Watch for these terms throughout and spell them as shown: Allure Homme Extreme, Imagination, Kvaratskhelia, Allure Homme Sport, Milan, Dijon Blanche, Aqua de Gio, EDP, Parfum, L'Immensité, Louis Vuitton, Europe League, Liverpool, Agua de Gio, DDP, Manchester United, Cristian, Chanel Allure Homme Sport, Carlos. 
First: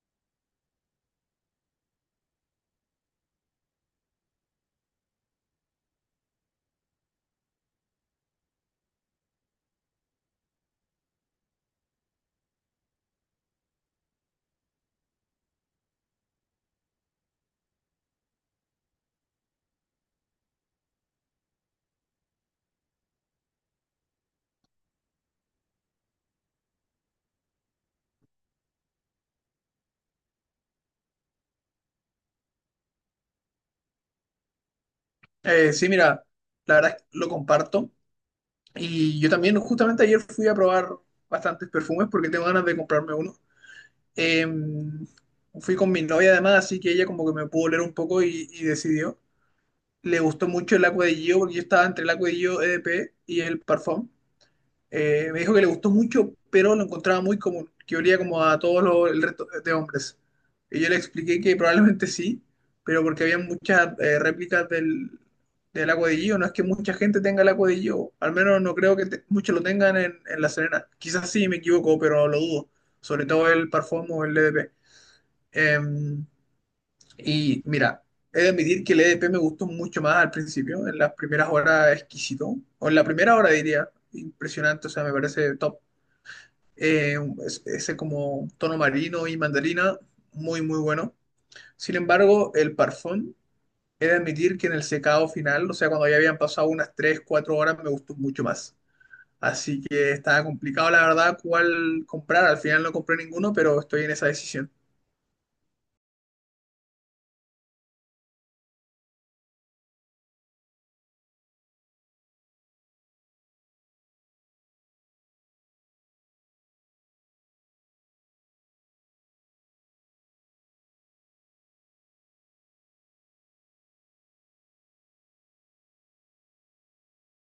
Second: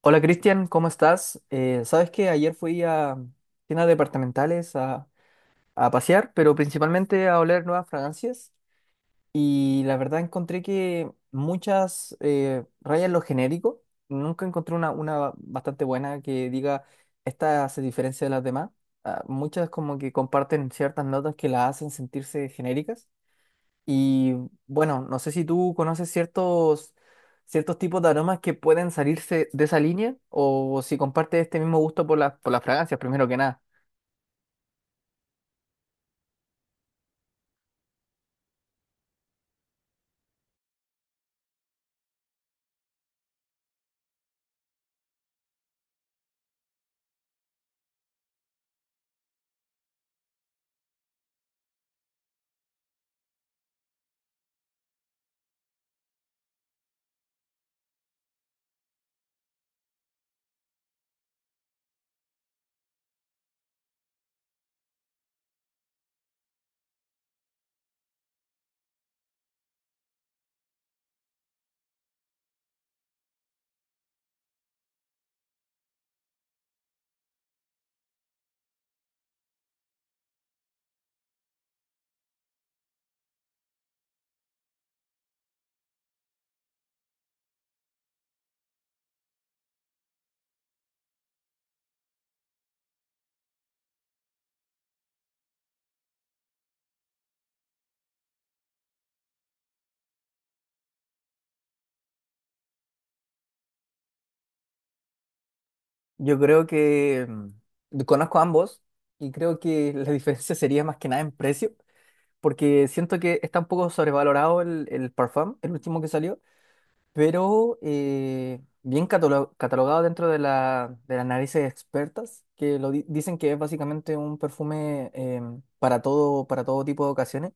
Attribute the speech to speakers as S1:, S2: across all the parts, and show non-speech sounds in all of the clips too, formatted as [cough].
S1: Hola Cristian, ¿cómo estás? Sabes que ayer fui a tiendas departamentales a pasear, pero principalmente a oler nuevas fragancias y la verdad encontré que muchas rayan lo genérico. Nunca encontré una bastante buena que diga esta se diferencia de las demás. Ah, muchas como que comparten ciertas notas que las hacen sentirse genéricas. Y bueno, no sé si tú conoces ciertos tipos de aromas que pueden salirse de esa línea o si compartes este mismo gusto por por las fragancias, primero que nada.
S2: Sí, mira, la verdad es que lo comparto. Y yo también, justamente ayer fui a probar bastantes perfumes porque tengo ganas de comprarme uno. Eh, Fui con mi novia además, así que ella como que me pudo oler un poco y decidió. Le gustó mucho el Aqua de Gio porque yo estaba entre el Aqua de Gio EDP y el Parfum. Me dijo que le gustó mucho, pero lo encontraba muy común, que olía como a el resto de hombres. Y yo le expliqué que probablemente sí, pero porque había muchas réplicas del agua de Gio. No es que mucha gente tenga el agua de Gio, al menos no creo que muchos lo tengan en La Serena. Quizás sí me equivoco, pero lo dudo. Sobre todo el Parfum o el DDP. Em, y mira, he de admitir que el EDP me gustó mucho más al principio, en las primeras horas exquisito, o en la primera hora diría, impresionante, o sea, me parece top, eh, ese como tono marino y mandarina, muy, muy bueno. Sin embargo, el parfum, he de admitir que en el secado final, o sea, cuando ya habían pasado unas 3 4 horas, me gustó mucho más. Así que estaba complicado, la verdad, cuál comprar. Al final no compré ninguno, pero estoy en esa decisión.
S1: Yo creo que conozco ambos y creo que la [laughs] diferencia sería más que nada en precio, porque siento que está un poco sobrevalorado el Parfum, el último que salió. Pero bien catalogado dentro de de las narices expertas, que dicen que es básicamente un perfume para todo tipo de ocasiones.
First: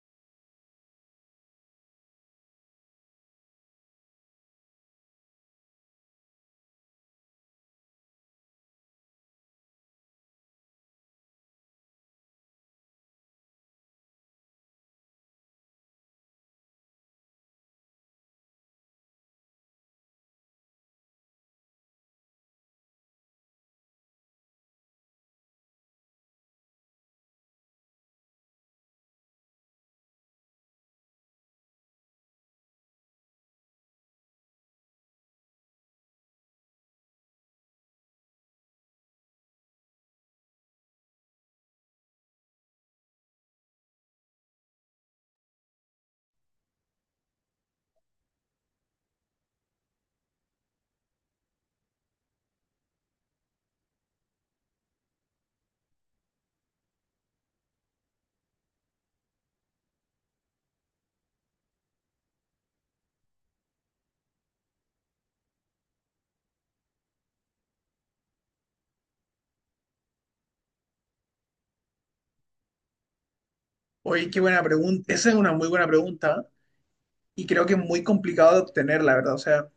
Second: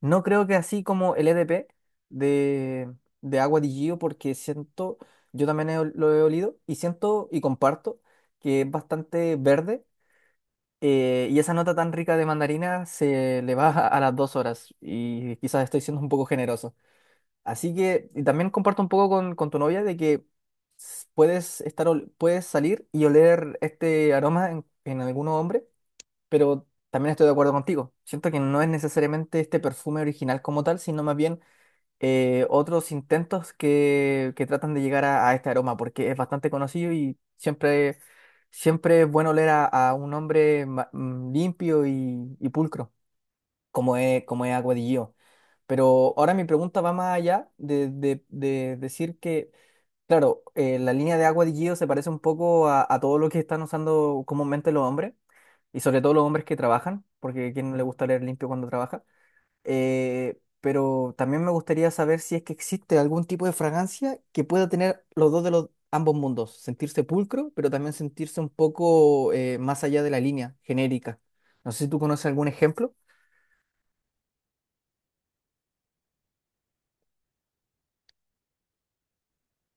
S1: No creo que así como el EDP de, de Agua di Gio, porque siento, yo también lo he olido y siento y comparto que es bastante verde. Y esa nota tan rica de mandarina se le va a las dos horas y quizás estoy siendo un poco generoso. Así que, y también comparto un poco con tu novia de que puedes puedes salir y oler este aroma en algún hombre, pero también estoy de acuerdo contigo. Siento que no es necesariamente este perfume original como tal, sino más bien otros intentos que tratan de llegar a este aroma, porque es bastante conocido y siempre es bueno oler a un hombre limpio y pulcro como como es Agua de Gio. Pero ahora mi pregunta va más allá de, de decir que, claro, la línea de Agua de Gio se parece un poco a todo lo que están usando comúnmente los hombres, y sobre todo los hombres que trabajan, porque a quién no le gusta leer limpio cuando trabaja. Pero también me gustaría saber si es que existe algún tipo de fragancia que pueda tener los dos de los ambos mundos, sentirse pulcro, pero también sentirse un poco más allá de la línea genérica. No sé si tú conoces algún ejemplo.
S2: Oye, qué buena pregunta. Esa es una muy buena pregunta y creo que es muy complicado de obtener, la verdad. O sea,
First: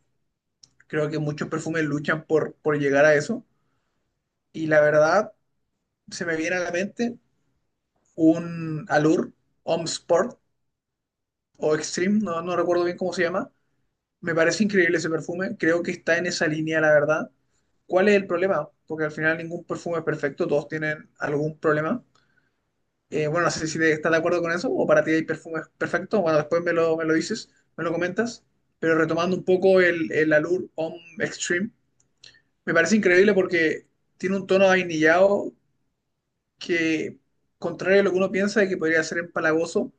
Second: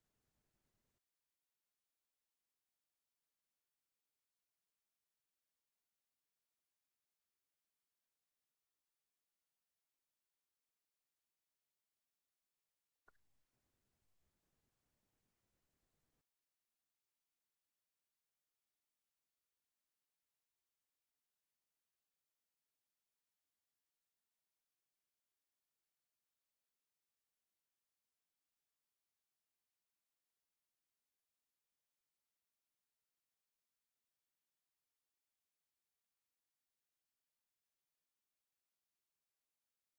S2: creo que muchos perfumes luchan por llegar a eso. Y la verdad, se me viene a la mente un Allure Home Sport o Extreme, no, no recuerdo bien cómo se llama. Me parece increíble ese perfume, creo que está en esa línea, la verdad. ¿Cuál es el problema? Porque al final ningún perfume es perfecto, todos tienen algún problema. Bueno, no sé si estás de acuerdo con eso o para ti hay perfumes perfectos. Bueno, después me lo dices, me lo comentas. Pero retomando un poco el Allure Homme Extreme, me parece increíble porque tiene un tono vainillado que, contrario a lo que uno piensa de que podría ser empalagoso,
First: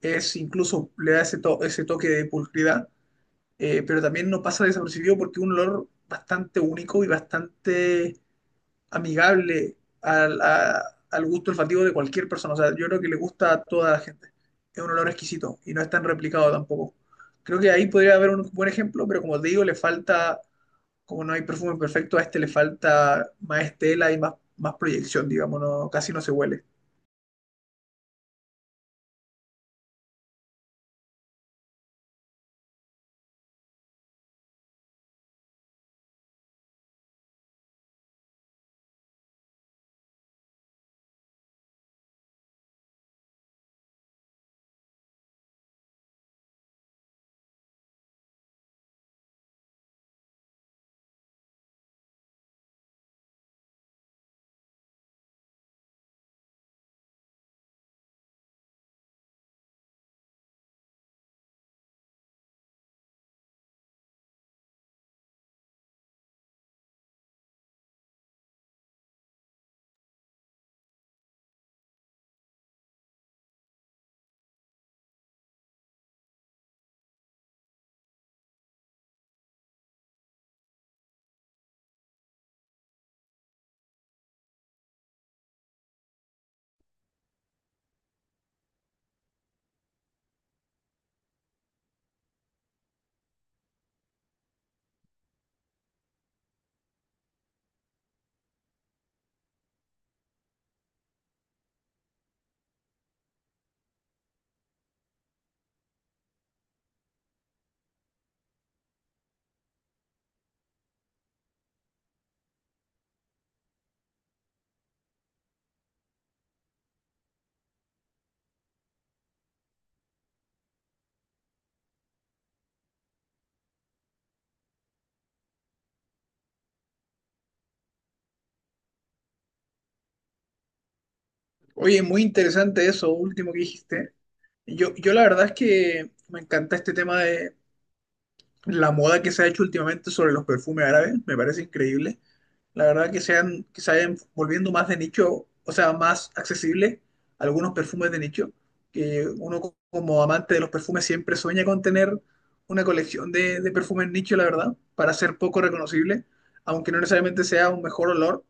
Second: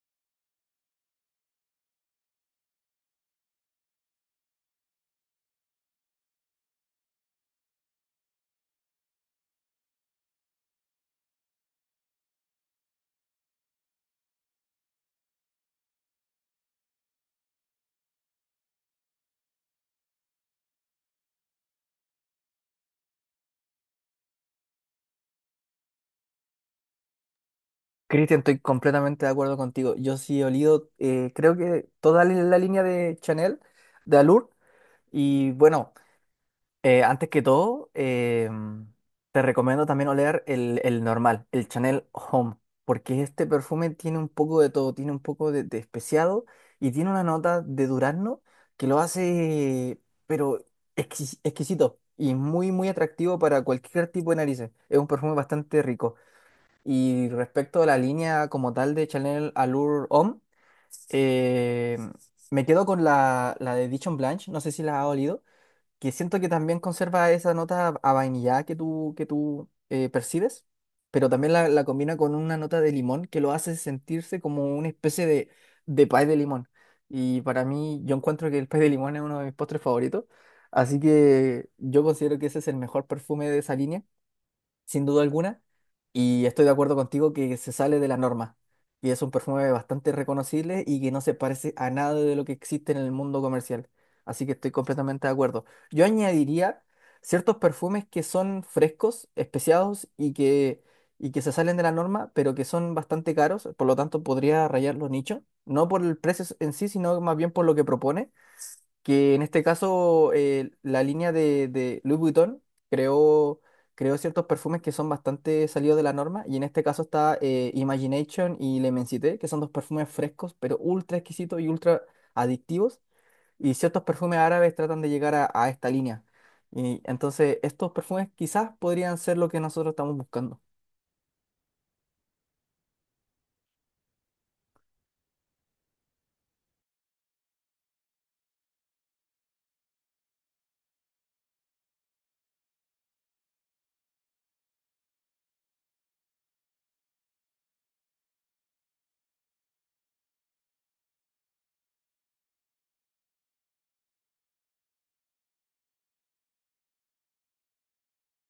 S2: es, incluso le da ese toque de pulcridad, pero también no pasa desapercibido porque es un olor bastante único y bastante amigable al gusto olfativo de cualquier persona. O sea, yo creo que le gusta a toda la gente. Es un olor exquisito y no es tan replicado tampoco. Creo que ahí podría haber un buen ejemplo, pero como te digo, le falta, como no hay perfume perfecto, a este le falta más estela y más, más proyección, digamos, no, casi no se huele.
S1: Cristian, estoy completamente de acuerdo contigo. Yo sí he olido, creo que toda la línea de Chanel, de Allure. Y bueno, antes que todo, te recomiendo también oler el normal, el Chanel Home, porque este perfume tiene un poco de todo, tiene un poco de especiado y tiene una nota de durazno que lo hace, pero exquisito y muy, muy atractivo para cualquier tipo de narices. Es un perfume bastante rico. Y respecto a la línea como tal de Chanel Allure Homme, eh, me quedo con la de Dijon Blanche, no sé si la ha olido, que siento que también conserva esa nota a vainilla que que tú percibes, pero también la combina con una nota de limón que lo hace sentirse como una especie de pie de limón. Y para mí, yo encuentro que el pie de limón es uno de mis postres favoritos, así que yo considero que ese es el mejor perfume de esa línea sin duda alguna, y estoy de acuerdo contigo que se sale de la norma. Y es un perfume bastante reconocible y que no se parece a nada de lo que existe en el mundo comercial. Así que estoy completamente de acuerdo. Yo añadiría ciertos perfumes que son frescos, especiados y que se salen de la norma, pero que son bastante caros, por lo tanto podría rayar los nichos, no por el precio en sí, sino más bien por lo que propone que en este caso la línea de Louis Vuitton creó, creó ciertos perfumes que son bastante salidos de la norma, y en este caso está Imagination y L'Immensité, que son dos perfumes frescos, pero ultra exquisitos y ultra adictivos, y ciertos perfumes árabes tratan de llegar a esta línea. Y entonces estos perfumes quizás podrían ser lo que nosotros estamos buscando.
S2: Oye, muy interesante eso último que dijiste. Yo la verdad es que me encanta este tema de la moda que se ha hecho últimamente sobre los perfumes árabes, me parece increíble. La verdad que sean, que se vayan volviendo más de nicho, o sea, más accesible algunos perfumes de nicho, que uno como amante de los perfumes siempre sueña con tener una colección de perfumes nicho, la verdad, para ser poco reconocible, aunque no necesariamente sea un mejor olor,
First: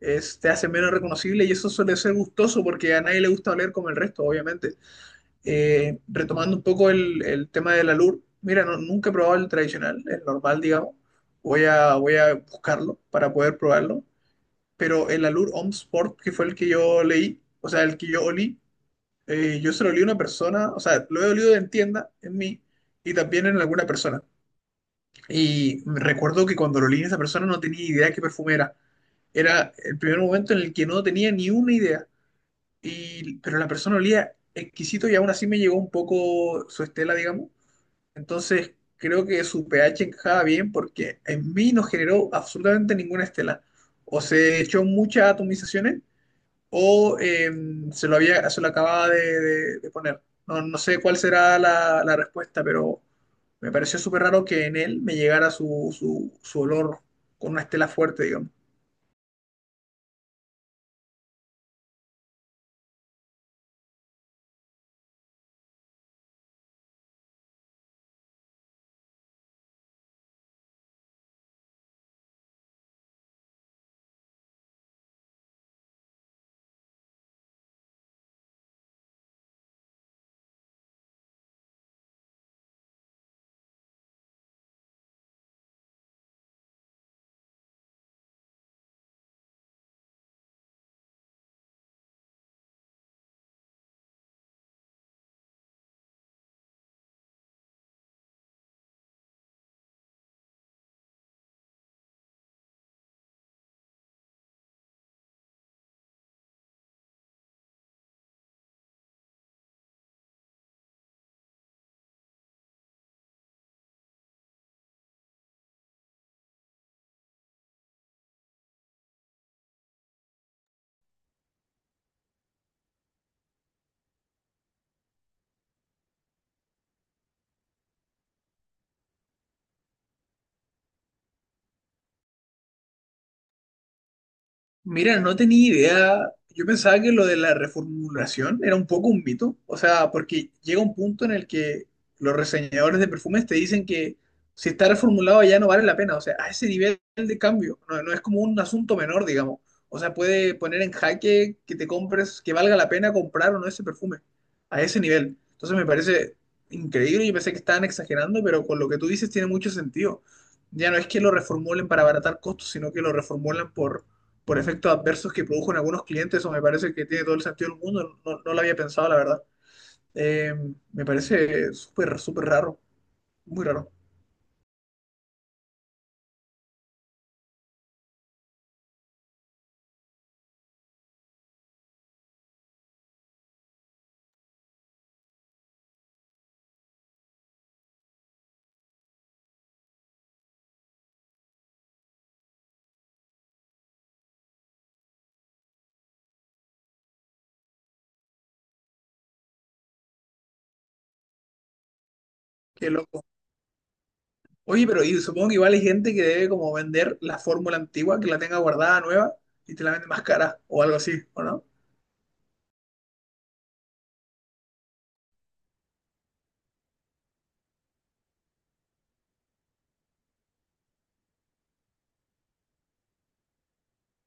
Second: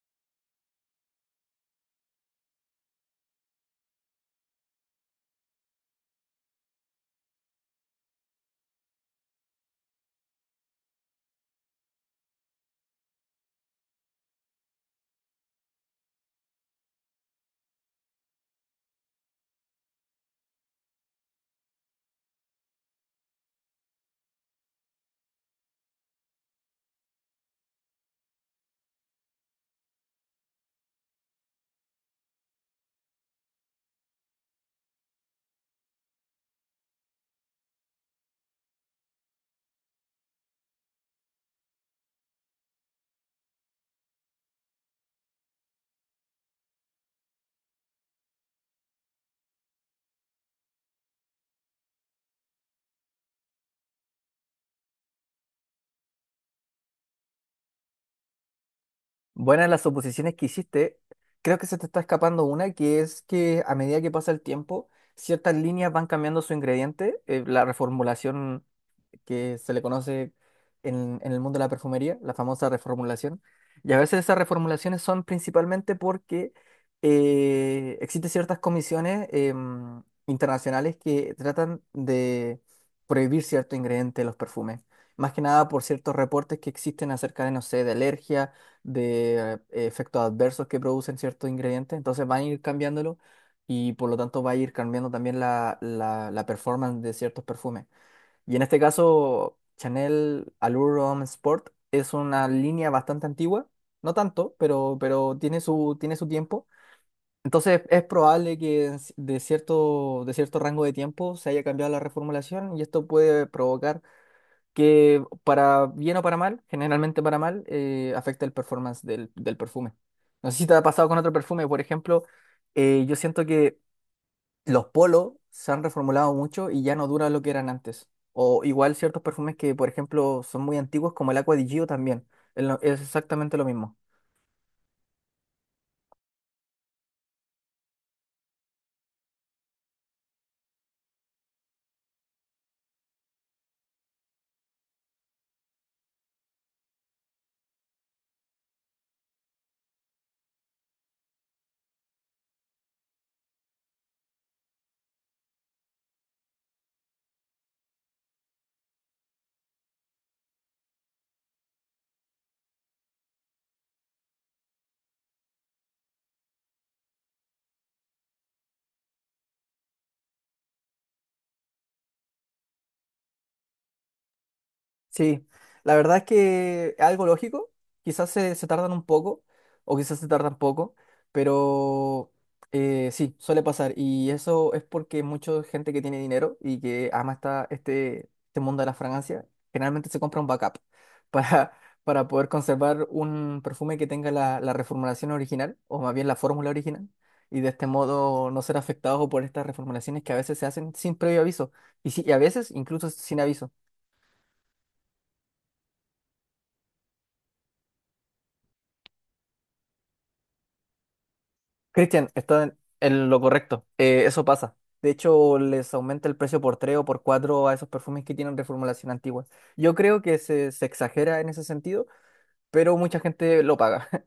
S2: es, te hace menos reconocible y eso suele ser gustoso porque a nadie le gusta oler como el resto, obviamente. Retomando un poco el tema del alur, mira, nunca he probado el tradicional, el normal, digamos. Voy a buscarlo para poder probarlo. Pero el alur Home Sport, que fue el que yo leí, o sea, el que yo olí, yo se lo olí a una persona, o sea, lo he olido en tienda, en mí, y también en alguna persona. Y me recuerdo que cuando lo olí en esa persona no tenía idea de qué perfume era. Era el primer momento en el que no tenía ni una idea. Y, pero la persona olía exquisito y aún así me llegó un poco su estela, digamos. Entonces, creo que su pH encajaba bien porque en mí no generó absolutamente ninguna estela. O se echó muchas atomizaciones o se lo acababa de poner. No sé cuál será la respuesta, pero me pareció súper raro que en él me llegara su olor con una estela fuerte, digamos.
S1: Buenas las suposiciones que hiciste. Creo que se te está escapando una, que es que a medida que pasa el tiempo, ciertas líneas van cambiando su ingrediente. La reformulación que se le conoce en el mundo de la perfumería, la famosa reformulación. Y a veces esas reformulaciones son principalmente porque existen ciertas comisiones internacionales que tratan de prohibir cierto ingrediente de los perfumes. Más que nada por ciertos reportes que existen acerca de, no sé, de alergia, de efectos adversos que producen ciertos ingredientes. Entonces van a ir cambiándolo y por lo tanto va a ir cambiando también la performance de ciertos perfumes. Y en este caso, Chanel Allure Homme Sport es una línea bastante antigua, no tanto, pero tiene tiene su tiempo. Entonces es probable que en de cierto rango de tiempo se haya cambiado la reformulación y esto puede provocar que para bien o para mal, generalmente para mal, afecte el performance del perfume. No sé si te ha pasado con otro perfume, por ejemplo, yo siento que los polos se han reformulado mucho y ya no duran lo que eran antes. O igual ciertos perfumes que, por ejemplo, son muy antiguos, como el Aqua di Gio también. Es exactamente lo mismo.
S2: Mira, no tenía idea. Yo pensaba que lo de la reformulación era un poco un mito. O sea, porque llega un punto en el que los reseñadores de perfumes te dicen que si está reformulado ya no vale la pena. O sea, a ese nivel de cambio. No, no es como un asunto menor, digamos. O sea, puede poner en jaque que te compres, que valga la pena comprar o no ese perfume. A ese nivel. Entonces me parece increíble. Yo pensé que estaban exagerando, pero con lo que tú dices tiene mucho sentido. Ya no es que lo reformulen para abaratar costos, sino que lo reformulan por efectos adversos que produjo en algunos clientes, eso me parece que tiene todo el sentido del mundo, no, no lo había pensado, la verdad. Eh, Me parece súper, súper raro, muy raro,
S1: Sí, la verdad es que es algo lógico, quizás se tardan un poco o quizás se tardan poco, pero sí, suele pasar y eso es porque mucha gente que tiene dinero y que ama este mundo de las fragancias generalmente se compra un backup [laughs] para, para poder conservar un perfume que tenga la reformulación original o más bien la fórmula original y de este modo no ser afectado por estas reformulaciones que a veces se hacen sin previo aviso y a veces
S2: qué
S1: incluso
S2: loco.
S1: sin aviso.
S2: Oye, pero y supongo que igual hay gente que debe como vender la fórmula antigua, que la tenga guardada nueva y te la vende más cara o algo así, ¿o no?
S1: Cristian, está en lo correcto. Eso pasa. De hecho, les aumenta el precio por 3 o por 4 a esos perfumes que tienen reformulación antigua. Yo creo que se exagera en ese sentido, pero mucha gente lo paga. [laughs]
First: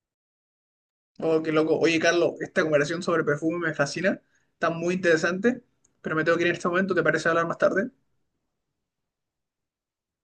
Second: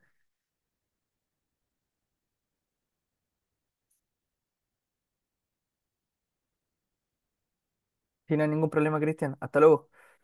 S2: Oh, qué loco. Oye, Carlos, esta conversación sobre perfume me fascina, está muy interesante, pero me tengo que ir en este momento, ¿te parece hablar más tarde?
S1: Sin ningún problema, Cristian. Hasta luego.